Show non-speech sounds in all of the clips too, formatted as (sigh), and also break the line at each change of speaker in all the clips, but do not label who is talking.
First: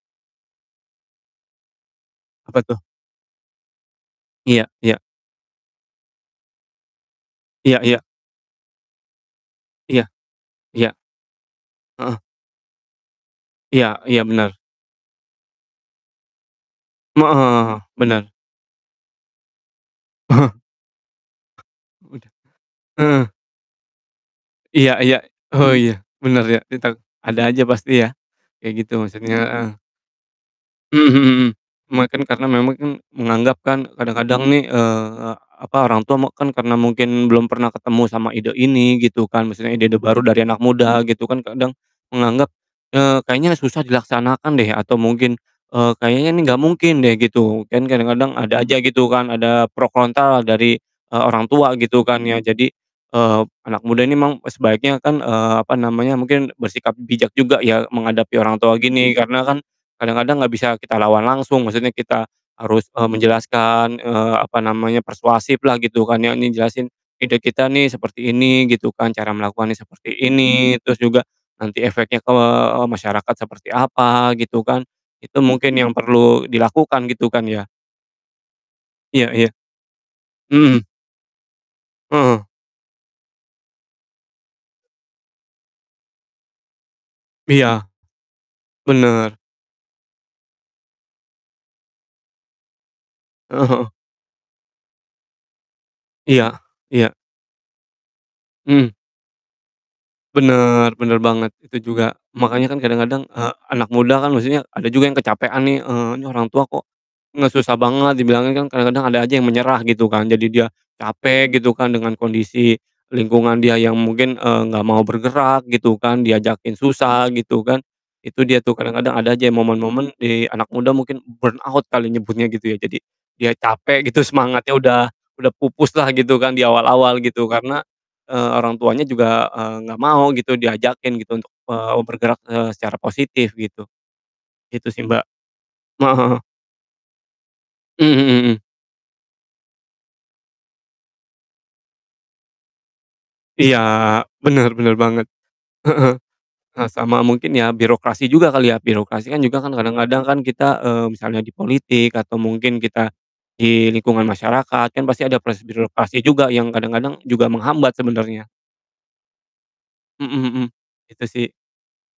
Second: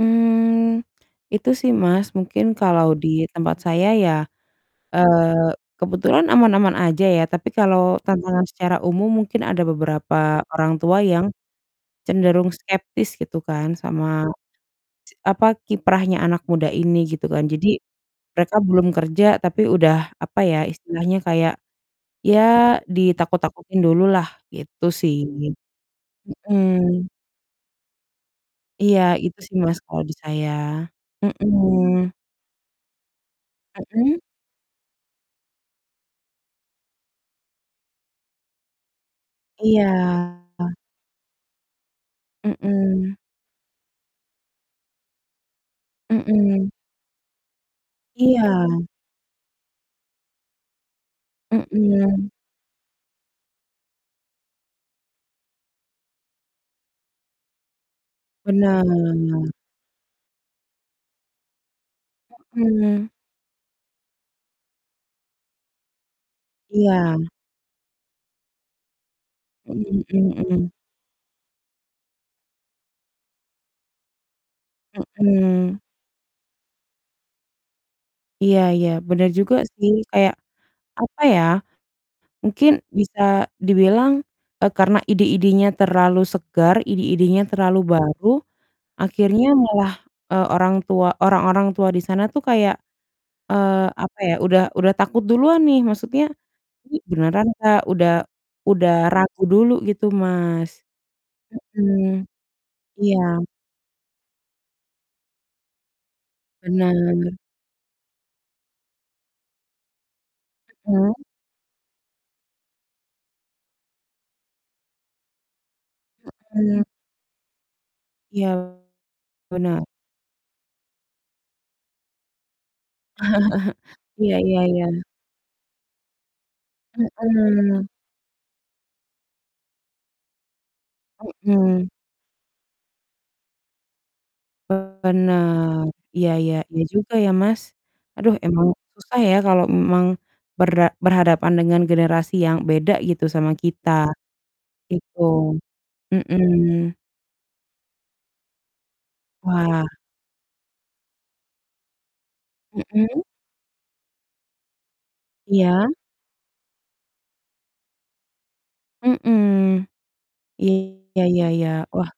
Mmm, itu sih Mas, mungkin
Apa tuh?
kalau di tempat saya ya,
Iya iya.
eee, kebetulan aman-aman aja ya, tapi
Iya
kalau
iya.
tantangan secara umum mungkin ada
Iya.
beberapa orang
Iya.
tua yang
Heeh.
cenderung skeptis gitu kan,
Iya
sama
iya, benar.
ci apa, kiprahnya anak muda ini gitu
Mmm,
kan.
heeh
Jadi,
heeh, benar.
mereka belum kerja tapi udah, apa ya,
(chuckles)
istilahnya kayak,
Udah.
ya,
Heeh.
ditakut-takutin dulu lah, gitu
Iya iya.
sih.
Oh iya, benar ya ditak
Mhm.
ada aja pasti ya. Kayak gitu
Iya
maksudnya,
itu sih
heeh.
Mas, kalau di saya.
Mhm mhm mhm. Cuma
Mhm.
kan karena memang kan menganggap kan,
Mhm?
kadang-kadang nih, eee, apa, orang tua mek kan, karena mungkin belum pernah ketemu sama ide ini, gitu kan, maksudnya
Iya.
ide-ide baru dari anak muda gitu kan, kadang menganggap,
Mhm.
eee, "Kayaknya susah dilaksanakan deh." Atau mungkin, eee, "Kayaknya ini enggak
Mhm.
mungkin deh." Gitu. Kan kadang-kadang, ada aja
Iya.
gitu kan, ada pro kontra lah dari, eee, orang tua gitu kan
Mhm.
ya. Jadi, eee, anak muda ini emang sebaiknya kan, eee, apa namanya, mungkin bersikap bijak juga ya, menghadapi orang tua gini, karena
Benar.
kan kadang-kadang enggak bisa kita lawan langsung. Maksudnya kita harus, eee,
Mhm.
menjelaskan, eee, apa namanya, persuasif lah gitu kan ya. Ini jelasin,
Iya.
ide kita nih seperti ini gitu kan, cara melakukannya
Mmm,
seperti
mhm mhm.
ini. Terus juga, nanti efeknya ke, eee, masyarakat seperti apa, gitu kan. Itu mungkin
Mhm.
yang perlu, dilakukan gitu kan ya?
Iya iya,
Iya
benar
iya.
juga sih kayak,
Mhm mhm.
apa ya,
Heeh.
mungkin bisa dibilang, eee, karena ide-idenya terlalu segar, ide-idenya terlalu
Iya,
baru
benar.
akhirnya malah, eee, orang tua orang-orang tua di sana tuh kayak,
Heeh
eee,
heeh.
apa ya, udah udah takut duluan nih, maksudnya,
Iya,
"Ini
iya.
beneran nggak?" Udah udah
Hmm.
ragu dulu gitu Mas.
Benar, benar banget, itu juga
Mhm.
makanya kan
Iya.
kadang-kadang, eee, anak muda kan maksudnya, ada juga yang kecapekan nih, eee, ini orang tua kok
Benar.
nge susah banget dibilangin, kan kadang-kadang ada aja yang menyerah, gitu kan. Jadi dia
Iya kan?
capek gitu kan, dengan kondisi lingkungan dia yang mungkin, eee, enggak mau bergerak gitu kan, diajakin
Heeh.
susah gitu kan. Itu dia tuh
Iya,
kadang-kadang ada aja ya
benar.
momen-momen di anak muda mungkin, burnout kali nyebutnya gitu ya. Jadi, dia
(chuckles)
capek gitu
Iya iya
semangatnya udah
iya.
udah pupus lah gitu kan di awal-awal gitu karena,
Mhm.
eee, orang tuanya juga, eee, enggak mau gitu diajakin gitu untuk,
Mhm.
eee, bergerak, eee, secara positif gitu. Gitu sih, Mbak.
Benar,
Ma heeh
iya
heeh.
iya. Iya juga ya, Mas.
Mmm
Aduh
mmm.
emang susah ya kalau m memang, bera berhadapan dengan generasi yang beda gitu sama
Iya,
kita,
benar benar
gitu.
banget. Heeh.
Mhm.
Eh, sama mungkin ya birokrasi juga kali ya. Birokrasi kan juga kan
Wah.
kadang-kadang kan kita, eee, misalnya di politik atau mungkin kita,
Mhm?
di lingkungan masyarakat, kan pasti ada proses
Iya?
birokrasi juga, yang kadang-kadang juga menghambat sebenarnya.
Mhm.
Mhm mhm,
Iya
itu
iya
sih.
iya. Wah,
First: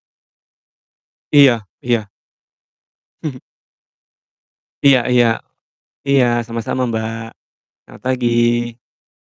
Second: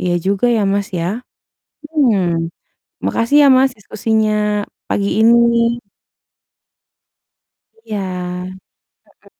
iya juga ya, Mas, ya.
Iya iya.
Hmm, makasih
(chuckles)
ya Mas, diskusinya
Iya
pagi
iya.
ini.
Iya sama-sama Mbak,
Iya.
selamat pagi!
Heeh.